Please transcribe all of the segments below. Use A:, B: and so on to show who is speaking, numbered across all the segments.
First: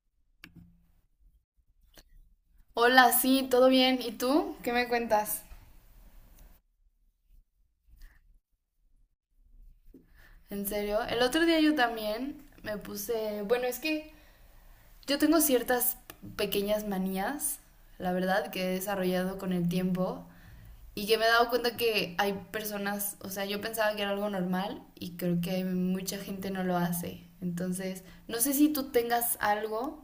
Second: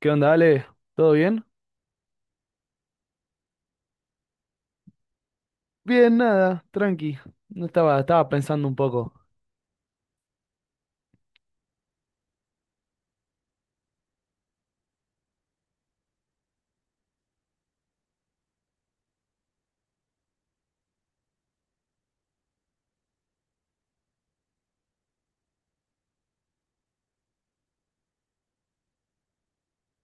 A: ¿Qué onda, Ale? ¿Todo bien?
B: Hola, sí, todo bien. ¿Y tú? ¿Qué me cuentas?
A: Bien, nada, tranqui. No estaba, estaba pensando un poco.
B: ¿En serio? El otro día yo también me puse... Bueno, es que yo tengo ciertas pequeñas manías, la verdad, que he desarrollado con el tiempo y que me he dado cuenta que hay personas, o sea, yo pensaba que era algo normal y creo que hay mucha gente no lo hace. Entonces, no sé si tú tengas algo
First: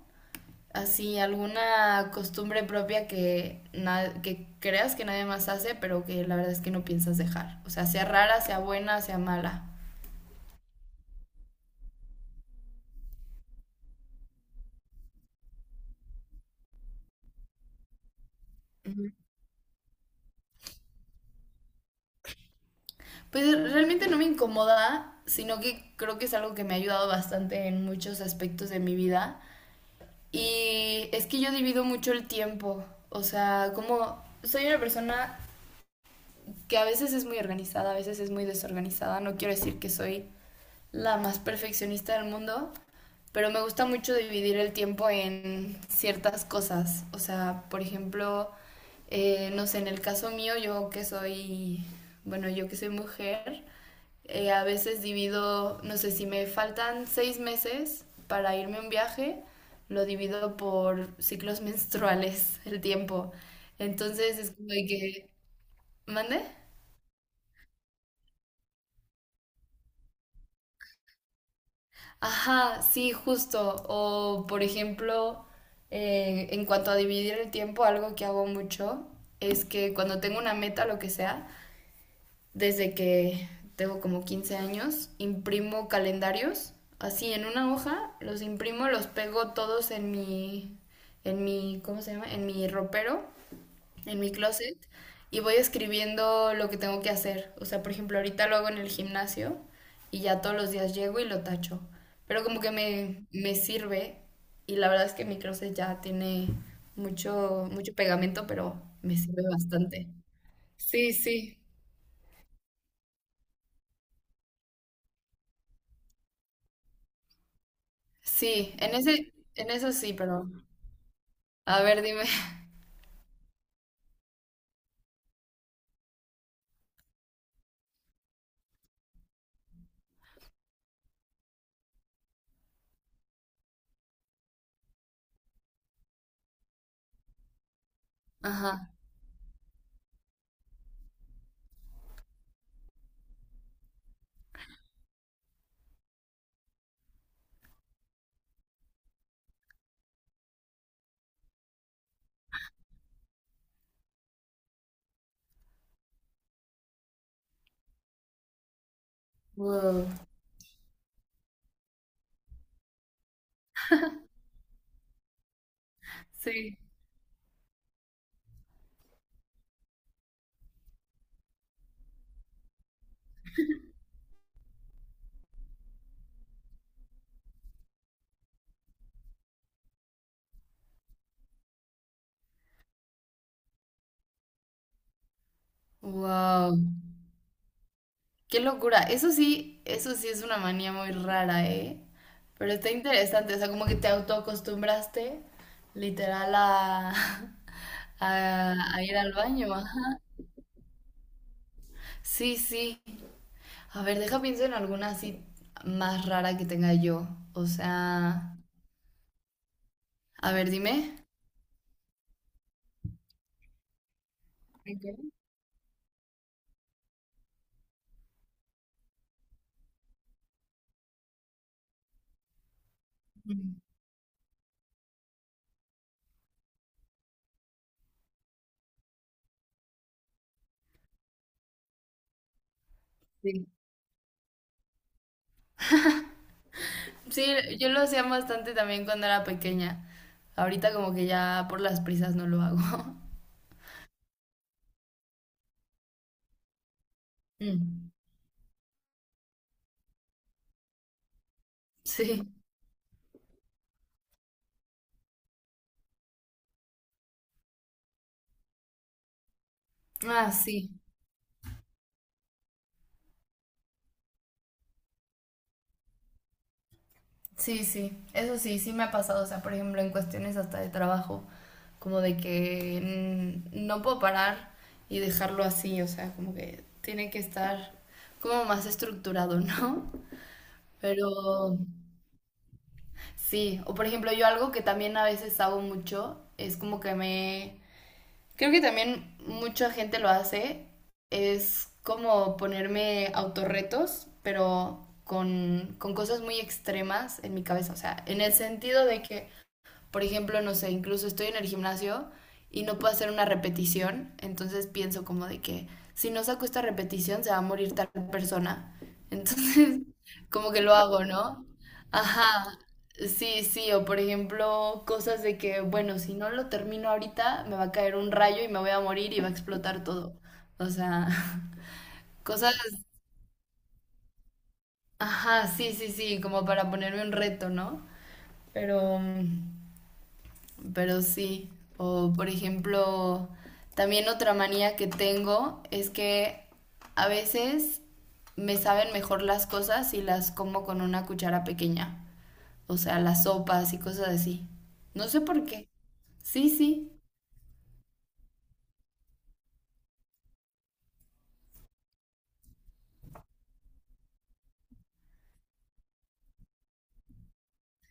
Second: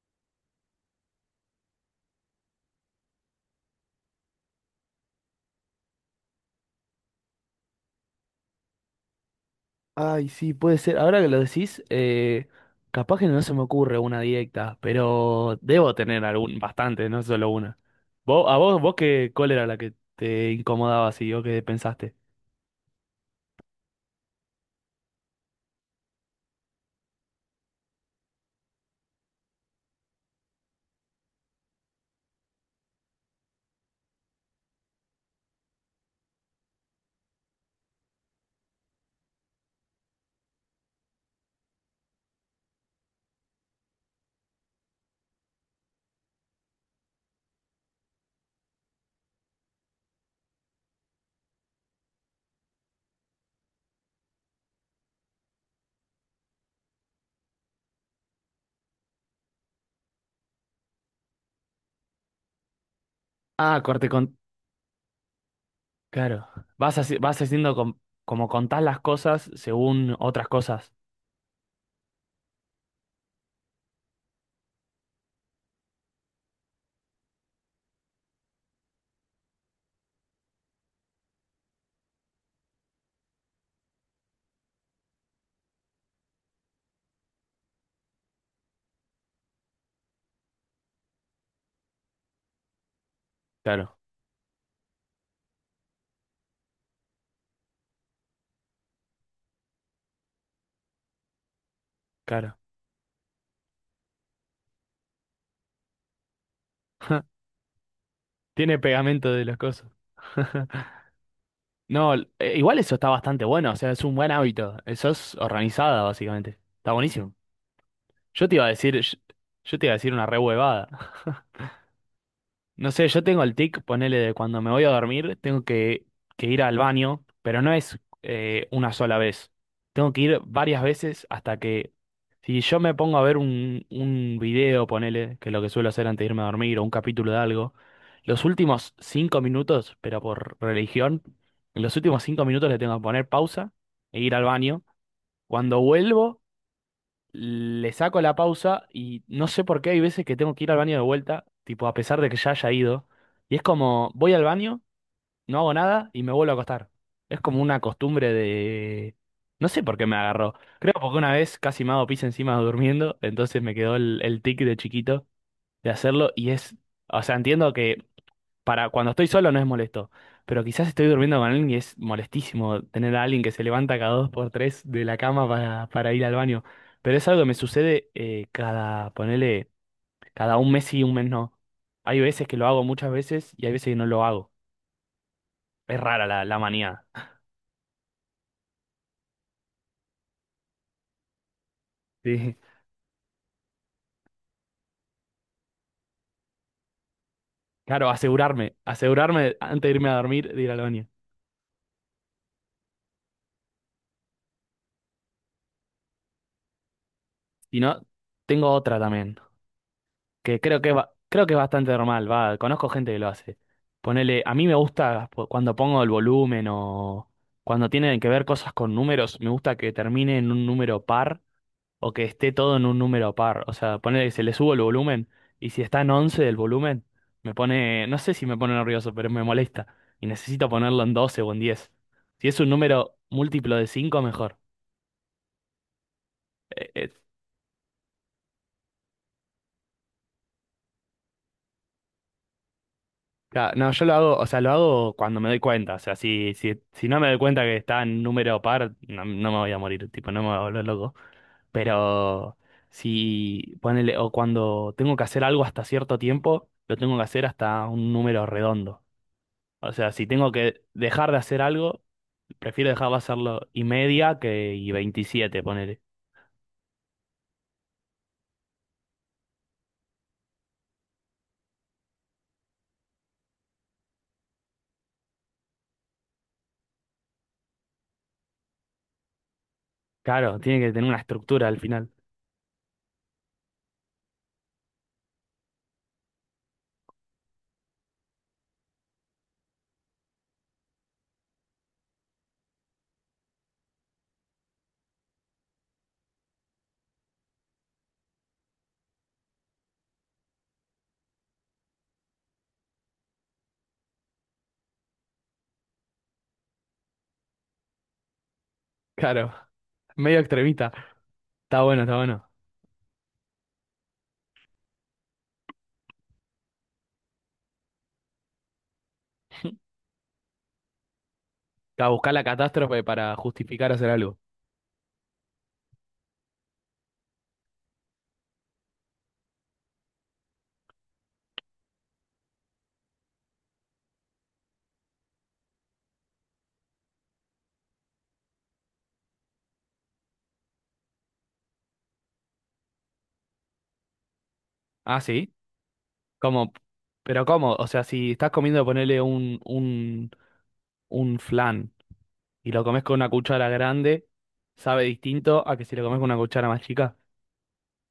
B: así alguna costumbre propia que, que creas que nadie más hace, pero que la verdad es que no piensas dejar. O sea, sea rara, sea buena, sea mala.
A: Ay, sí, puede ser. Ahora que lo decís, capaz que no se me ocurre una directa, pero debo tener algún, bastante, no solo una. ¿Vos, a vos, vos
B: Ujú.
A: qué, cuál era la que te incomodaba así o qué pensaste?
B: Pues realmente no me incomoda, sino que creo que es algo que me ha ayudado bastante en muchos aspectos de mi vida. Y es que yo divido mucho el tiempo. O sea, como soy una persona que a veces es muy organizada, a veces es muy desorganizada. No quiero decir que soy la más perfeccionista del mundo, pero me gusta mucho dividir el tiempo en ciertas cosas. O sea, por ejemplo, no sé, en el caso mío, yo que soy, bueno, yo que soy mujer, a veces divido, no sé, si me faltan 6 meses para irme a un viaje, lo divido por ciclos menstruales el tiempo.
A: Ah, corte con...
B: Entonces es como de que, ¿mande?
A: Claro. Vas haci- vas haciendo com- como contás las cosas según otras cosas.
B: Ajá, sí, justo. O, por ejemplo, en cuanto a dividir el tiempo, algo que hago mucho es que cuando tengo una meta, lo que sea, desde que tengo como 15 años, imprimo calendarios, así en una hoja, los imprimo, los pego todos en mi, ¿cómo se llama? En mi ropero,
A: Claro,
B: en mi closet y voy escribiendo lo que tengo que hacer. O sea, por ejemplo, ahorita lo hago en el gimnasio y ya todos los días llego y lo tacho. Pero
A: claro.
B: como que me sirve y la verdad es que mi closet ya tiene mucho, mucho pegamento,
A: Tiene
B: pero me
A: pegamento
B: sirve
A: de las cosas.
B: bastante. Sí, sí.
A: No, igual eso está bastante bueno, o sea, es un buen hábito. Eso es organizada, básicamente. Está buenísimo. Yo te iba a
B: Sí,
A: decir,
B: en
A: yo,
B: ese, en
A: yo te iba
B: eso
A: a decir
B: sí,
A: una re
B: pero...
A: huevada.
B: A ver, dime.
A: No sé, yo tengo el tic, ponele de cuando me voy a dormir, tengo que ir al baño, pero no es una sola vez. Tengo que ir varias veces hasta que, si yo me pongo a ver un video, ponele, que es lo que suelo hacer antes de irme a dormir, o un capítulo de algo, los
B: Ajá.
A: últimos 5 minutos, pero por religión, en los últimos 5 minutos le tengo que poner pausa e ir al baño. Cuando vuelvo, le saco la pausa y no sé por qué hay veces que tengo que ir al baño de vuelta, tipo a pesar de que ya haya ido. Y es como, voy al baño, no hago nada y me vuelvo a acostar. Es como una costumbre de... No sé por qué
B: Wow.
A: me agarró. Creo porque una vez casi me hago pis encima durmiendo, entonces me quedó el tic de chiquito de hacerlo y es...
B: Sí.
A: O sea, entiendo que para cuando estoy solo no es molesto, pero quizás estoy durmiendo con alguien y es molestísimo tener a alguien que se levanta cada dos por tres de la cama para ir al baño. Pero es algo que me sucede cada, ponele, cada un mes sí, un mes no. Hay veces que lo hago muchas veces y hay veces que no lo hago. Es rara la
B: Wow.
A: manía.
B: Qué locura. Eso sí es una manía muy rara, ¿eh?
A: Sí.
B: Pero está interesante, o sea, como que te autoacostumbraste literal a,
A: Claro, asegurarme,
B: a ir al
A: asegurarme
B: baño,
A: antes de irme a
B: ajá.
A: dormir de ir al baño.
B: Sí, sí. A ver, deja pienso en alguna así más rara que tenga yo. O
A: Si no,
B: sea,
A: tengo otra también,
B: a
A: que
B: ver,
A: creo que va-
B: dime.
A: creo que es bastante normal, va, conozco gente que lo hace. Ponele, a mí me
B: Ok.
A: gusta cuando pongo el volumen o cuando tienen que ver cosas con números, me gusta que termine en un número par o que esté todo en un número par, o
B: Mm.
A: sea, ponele que se le subo el volumen y si está en 11 del volumen, me pone, no sé si me pone nervioso, pero me molesta y necesito ponerlo en 12 o en 10. Si es un número
B: Sí.
A: múltiplo de 5 mejor. Eh, eh,
B: Sí, yo lo hacía bastante también cuando era pequeña. Ahorita como que ya por las prisas no lo hago.
A: Claro, no, yo lo hago, o sea, lo hago cuando me doy cuenta. O sea, si no me doy cuenta que está
B: Mm.
A: en número par, no, no me voy a morir, tipo, no me voy a volver loco.
B: Sí.
A: Pero si ponele, o cuando tengo que hacer algo hasta cierto tiempo, lo tengo que hacer hasta un número redondo. O sea, si tengo
B: Ah,
A: que
B: sí.
A: dejar de hacer algo, prefiero dejar de hacerlo y media que y 27 ponele.
B: Sí, sí, eso sí, sí me ha pasado, o sea, por ejemplo, en cuestiones hasta de trabajo, como de que no puedo parar y dejarlo así, o sea, como que tiene que estar como más estructurado, ¿no?
A: Claro, tiene que tener una estructura
B: Pero
A: al final.
B: sí, o por ejemplo, yo algo que también a veces hago mucho, es como que me... Creo que también mucha gente lo hace, es como ponerme autorretos, pero con cosas muy extremas en mi cabeza, o sea, en el sentido de que por ejemplo, no sé, incluso estoy en el gimnasio y no puedo hacer una repetición, entonces pienso como de que si no saco esta repetición se va a morir tal persona.
A: Claro,
B: Entonces,
A: medio
B: como que
A: extremista.
B: lo hago, ¿no?
A: Está bueno, está bueno.
B: Ajá, sí, sí, o por ejemplo, cosas de que, bueno, si no lo termino ahorita, me va a caer un rayo y me voy a morir y va a explotar todo. O sea,
A: Buscar la
B: cosas,
A: catástrofe para justificar hacer algo.
B: ajá, sí, sí, sí, como para ponerme un reto, ¿no? Pero pero sí, o por ejemplo, también otra manía que tengo es que a veces me saben mejor las cosas si las como con una cuchara pequeña, o sea, las sopas y cosas así.
A: Ah,
B: No sé
A: sí.
B: por qué. Sí,
A: ¿Cómo?
B: sí.
A: Pero ¿cómo? O sea, si estás comiendo, ponerle un flan y lo comes con una cuchara grande, sabe distinto a que si lo comes con una cuchara más chica.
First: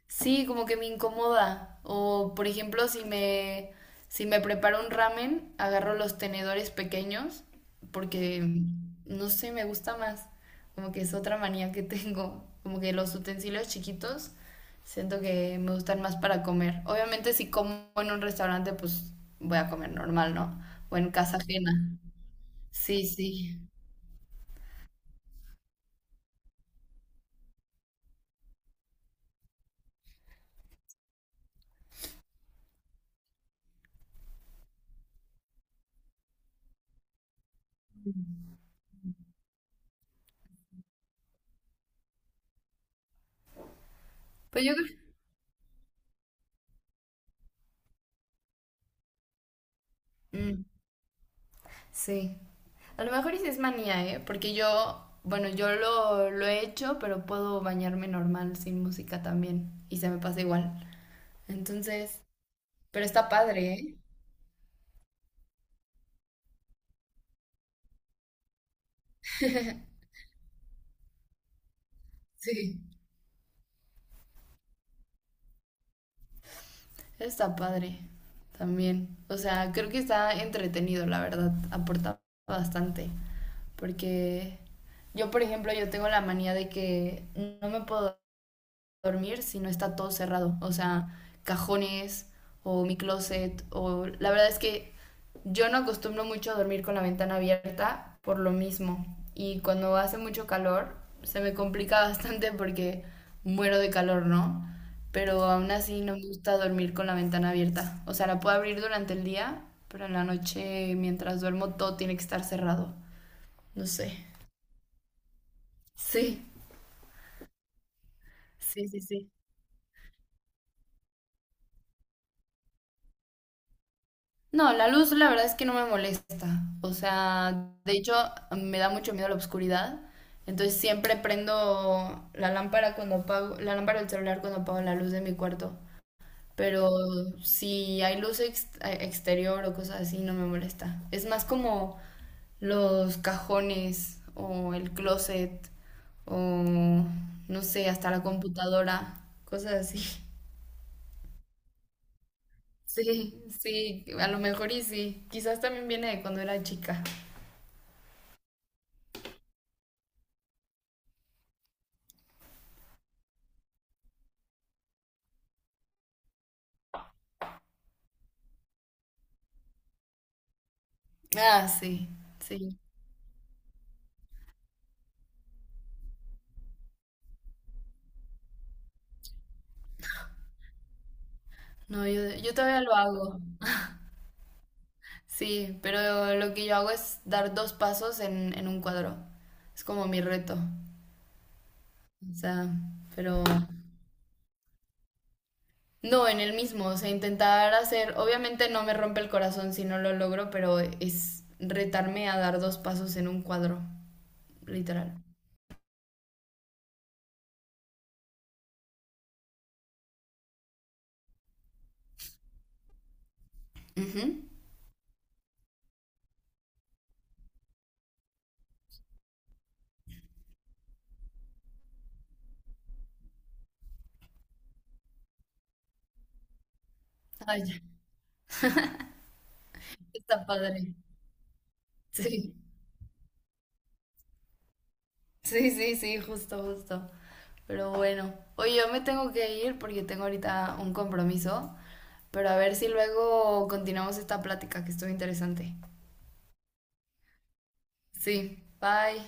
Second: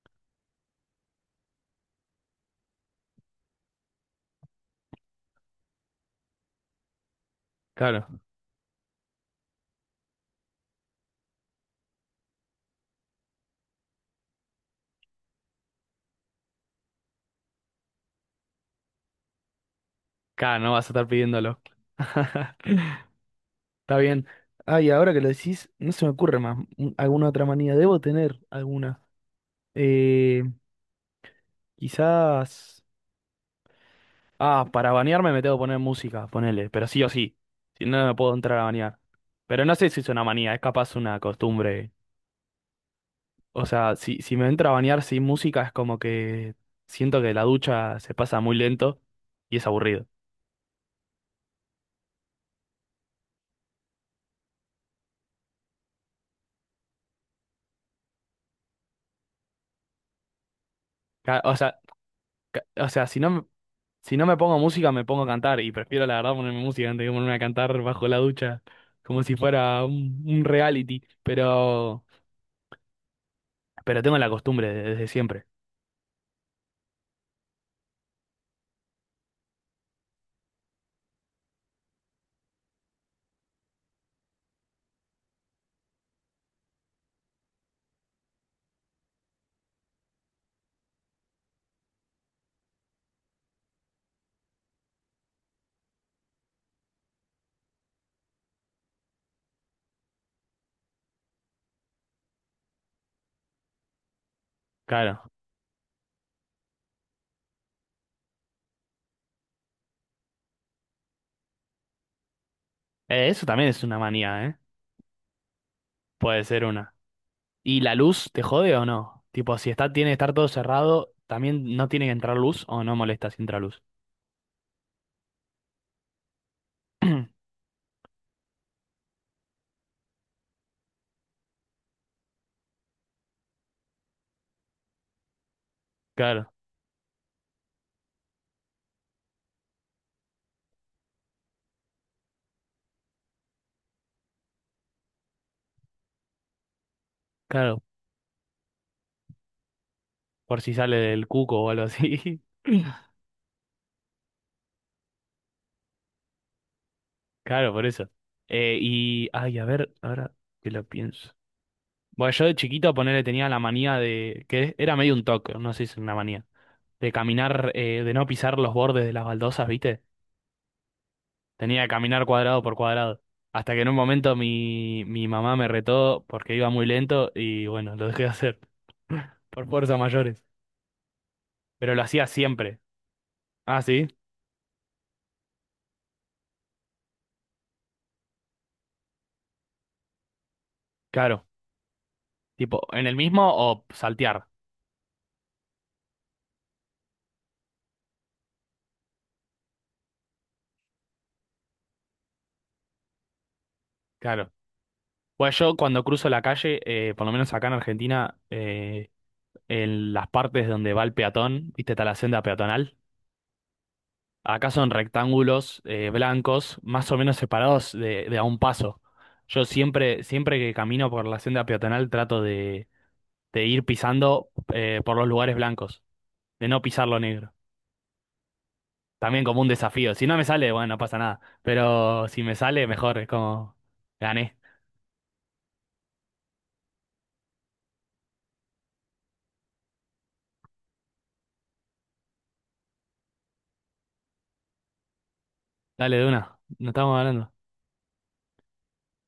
B: Sí, como que me incomoda. O, por ejemplo, si me preparo un ramen, agarro los tenedores pequeños
A: Claro,
B: porque, no sé, me gusta más. Como que es otra manía que tengo. Como que los utensilios chiquitos siento que me gustan más para comer. Obviamente, si como en un restaurante, pues voy a comer normal, ¿no?
A: claro, no vas a
B: O
A: estar
B: en casa
A: pidiéndolo.
B: ajena. Sí, sí.
A: Está bien. Ay, ahora que lo decís, no se me ocurre más. ¿Alguna otra manía? Debo tener alguna. Eh, Quizás. Ah, para bañarme me tengo que poner música, ponele, pero sí o sí. Si no, no puedo entrar a bañar. Pero no sé si es una manía, es capaz una costumbre. O sea, si, si me
B: Pues
A: entra a
B: yo creo...
A: bañar sin música es como que siento que la ducha se pasa muy lento y es aburrido.
B: Mm, sí. A lo mejor sí es manía, ¿eh? Porque yo, bueno, lo he hecho, pero puedo bañarme normal sin música también. Y se me pasa igual.
A: Ca- O sea,
B: Entonces,
A: ca- o
B: pero
A: sea, si no,
B: está
A: me-
B: padre, ¿eh?
A: si no me pongo música me pongo a cantar y prefiero la verdad ponerme música antes que ponerme a cantar bajo la ducha como si fuera un reality.
B: Sí.
A: Pero tengo la costumbre desde siempre.
B: Está padre también. O sea, creo que está entretenido, la verdad. Aporta bastante. Porque yo, por ejemplo, yo tengo la manía de que no me puedo dormir si no está todo cerrado. O sea, cajones o mi closet o la verdad es que yo no acostumbro mucho a dormir con la ventana abierta por lo mismo. Y cuando hace mucho calor se me complica bastante porque muero de calor, ¿no?
A: Claro.
B: Pero aún así no me gusta dormir con la ventana abierta. O sea, la puedo abrir durante el día, pero en la noche mientras duermo todo tiene que estar cerrado.
A: Eso también es
B: No
A: una
B: sé.
A: manía, ¿eh?
B: Sí,
A: Puede ser una. ¿Y la luz te jode o
B: sí, sí,
A: no?
B: sí.
A: Tipo, si está, tiene que estar todo cerrado, ¿también no tiene que entrar luz o no molesta si entra luz?
B: No, la luz la verdad es que no me molesta. O sea, de hecho me da mucho miedo la oscuridad. Entonces siempre prendo la lámpara cuando apago, la lámpara del celular cuando apago la luz de mi cuarto.
A: Claro.
B: Pero si hay luz exterior o cosas así, no me molesta. Es más como los cajones o el closet o no
A: Claro,
B: sé, hasta la computadora, cosas así.
A: por si sale del cuco o algo así.
B: Sí, sí, a lo mejor y sí. Quizás también viene de cuando era chica.
A: Claro, por eso. Y, ay, a ver, ahora que lo pienso. Bueno, yo de chiquito, ponerle tenía la manía de, que era medio un toque, no sé si es una manía, de caminar, de no pisar los bordes de las baldosas, ¿viste?
B: Ah,
A: Tenía que
B: sí,
A: caminar cuadrado por
B: sí.
A: cuadrado. Hasta que en un momento mi mamá me retó porque iba muy lento y bueno, lo dejé de hacer. Por fuerzas mayores. Pero lo
B: No,
A: hacía
B: yo
A: siempre.
B: todavía lo hago.
A: Ah, sí,
B: Sí, pero lo que yo hago es dar 2 pasos en un cuadro. Es como mi reto.
A: claro.
B: O sea,
A: Tipo, en el
B: pero
A: mismo o saltear.
B: no en el mismo. O sea, intentar hacer, obviamente no me rompe el corazón si no lo logro, pero es retarme a dar 2 pasos en un cuadro,
A: Claro.
B: literal.
A: Bueno, yo cuando cruzo la calle, por lo menos acá en Argentina, en las partes donde va el peatón, viste, está la senda peatonal,
B: Ujú.
A: acá son rectángulos blancos, más o menos separados de a un paso. Yo siempre, siempre que camino por la senda peatonal trato de ir pisando por los lugares blancos, de no pisar lo negro.
B: Ay, ya,
A: También como un desafío. Si no me
B: está
A: sale, bueno,
B: padre.
A: no pasa nada. Pero si me
B: Sí,
A: sale, mejor, es como gané.
B: sí, sí, sí, justo, justo. Pero bueno, oye, yo me tengo que ir porque tengo ahorita un compromiso. Pero a ver si luego continuamos esta plática que estuvo interesante.
A: Dale de una, no estamos hablando.
B: Sí, bye.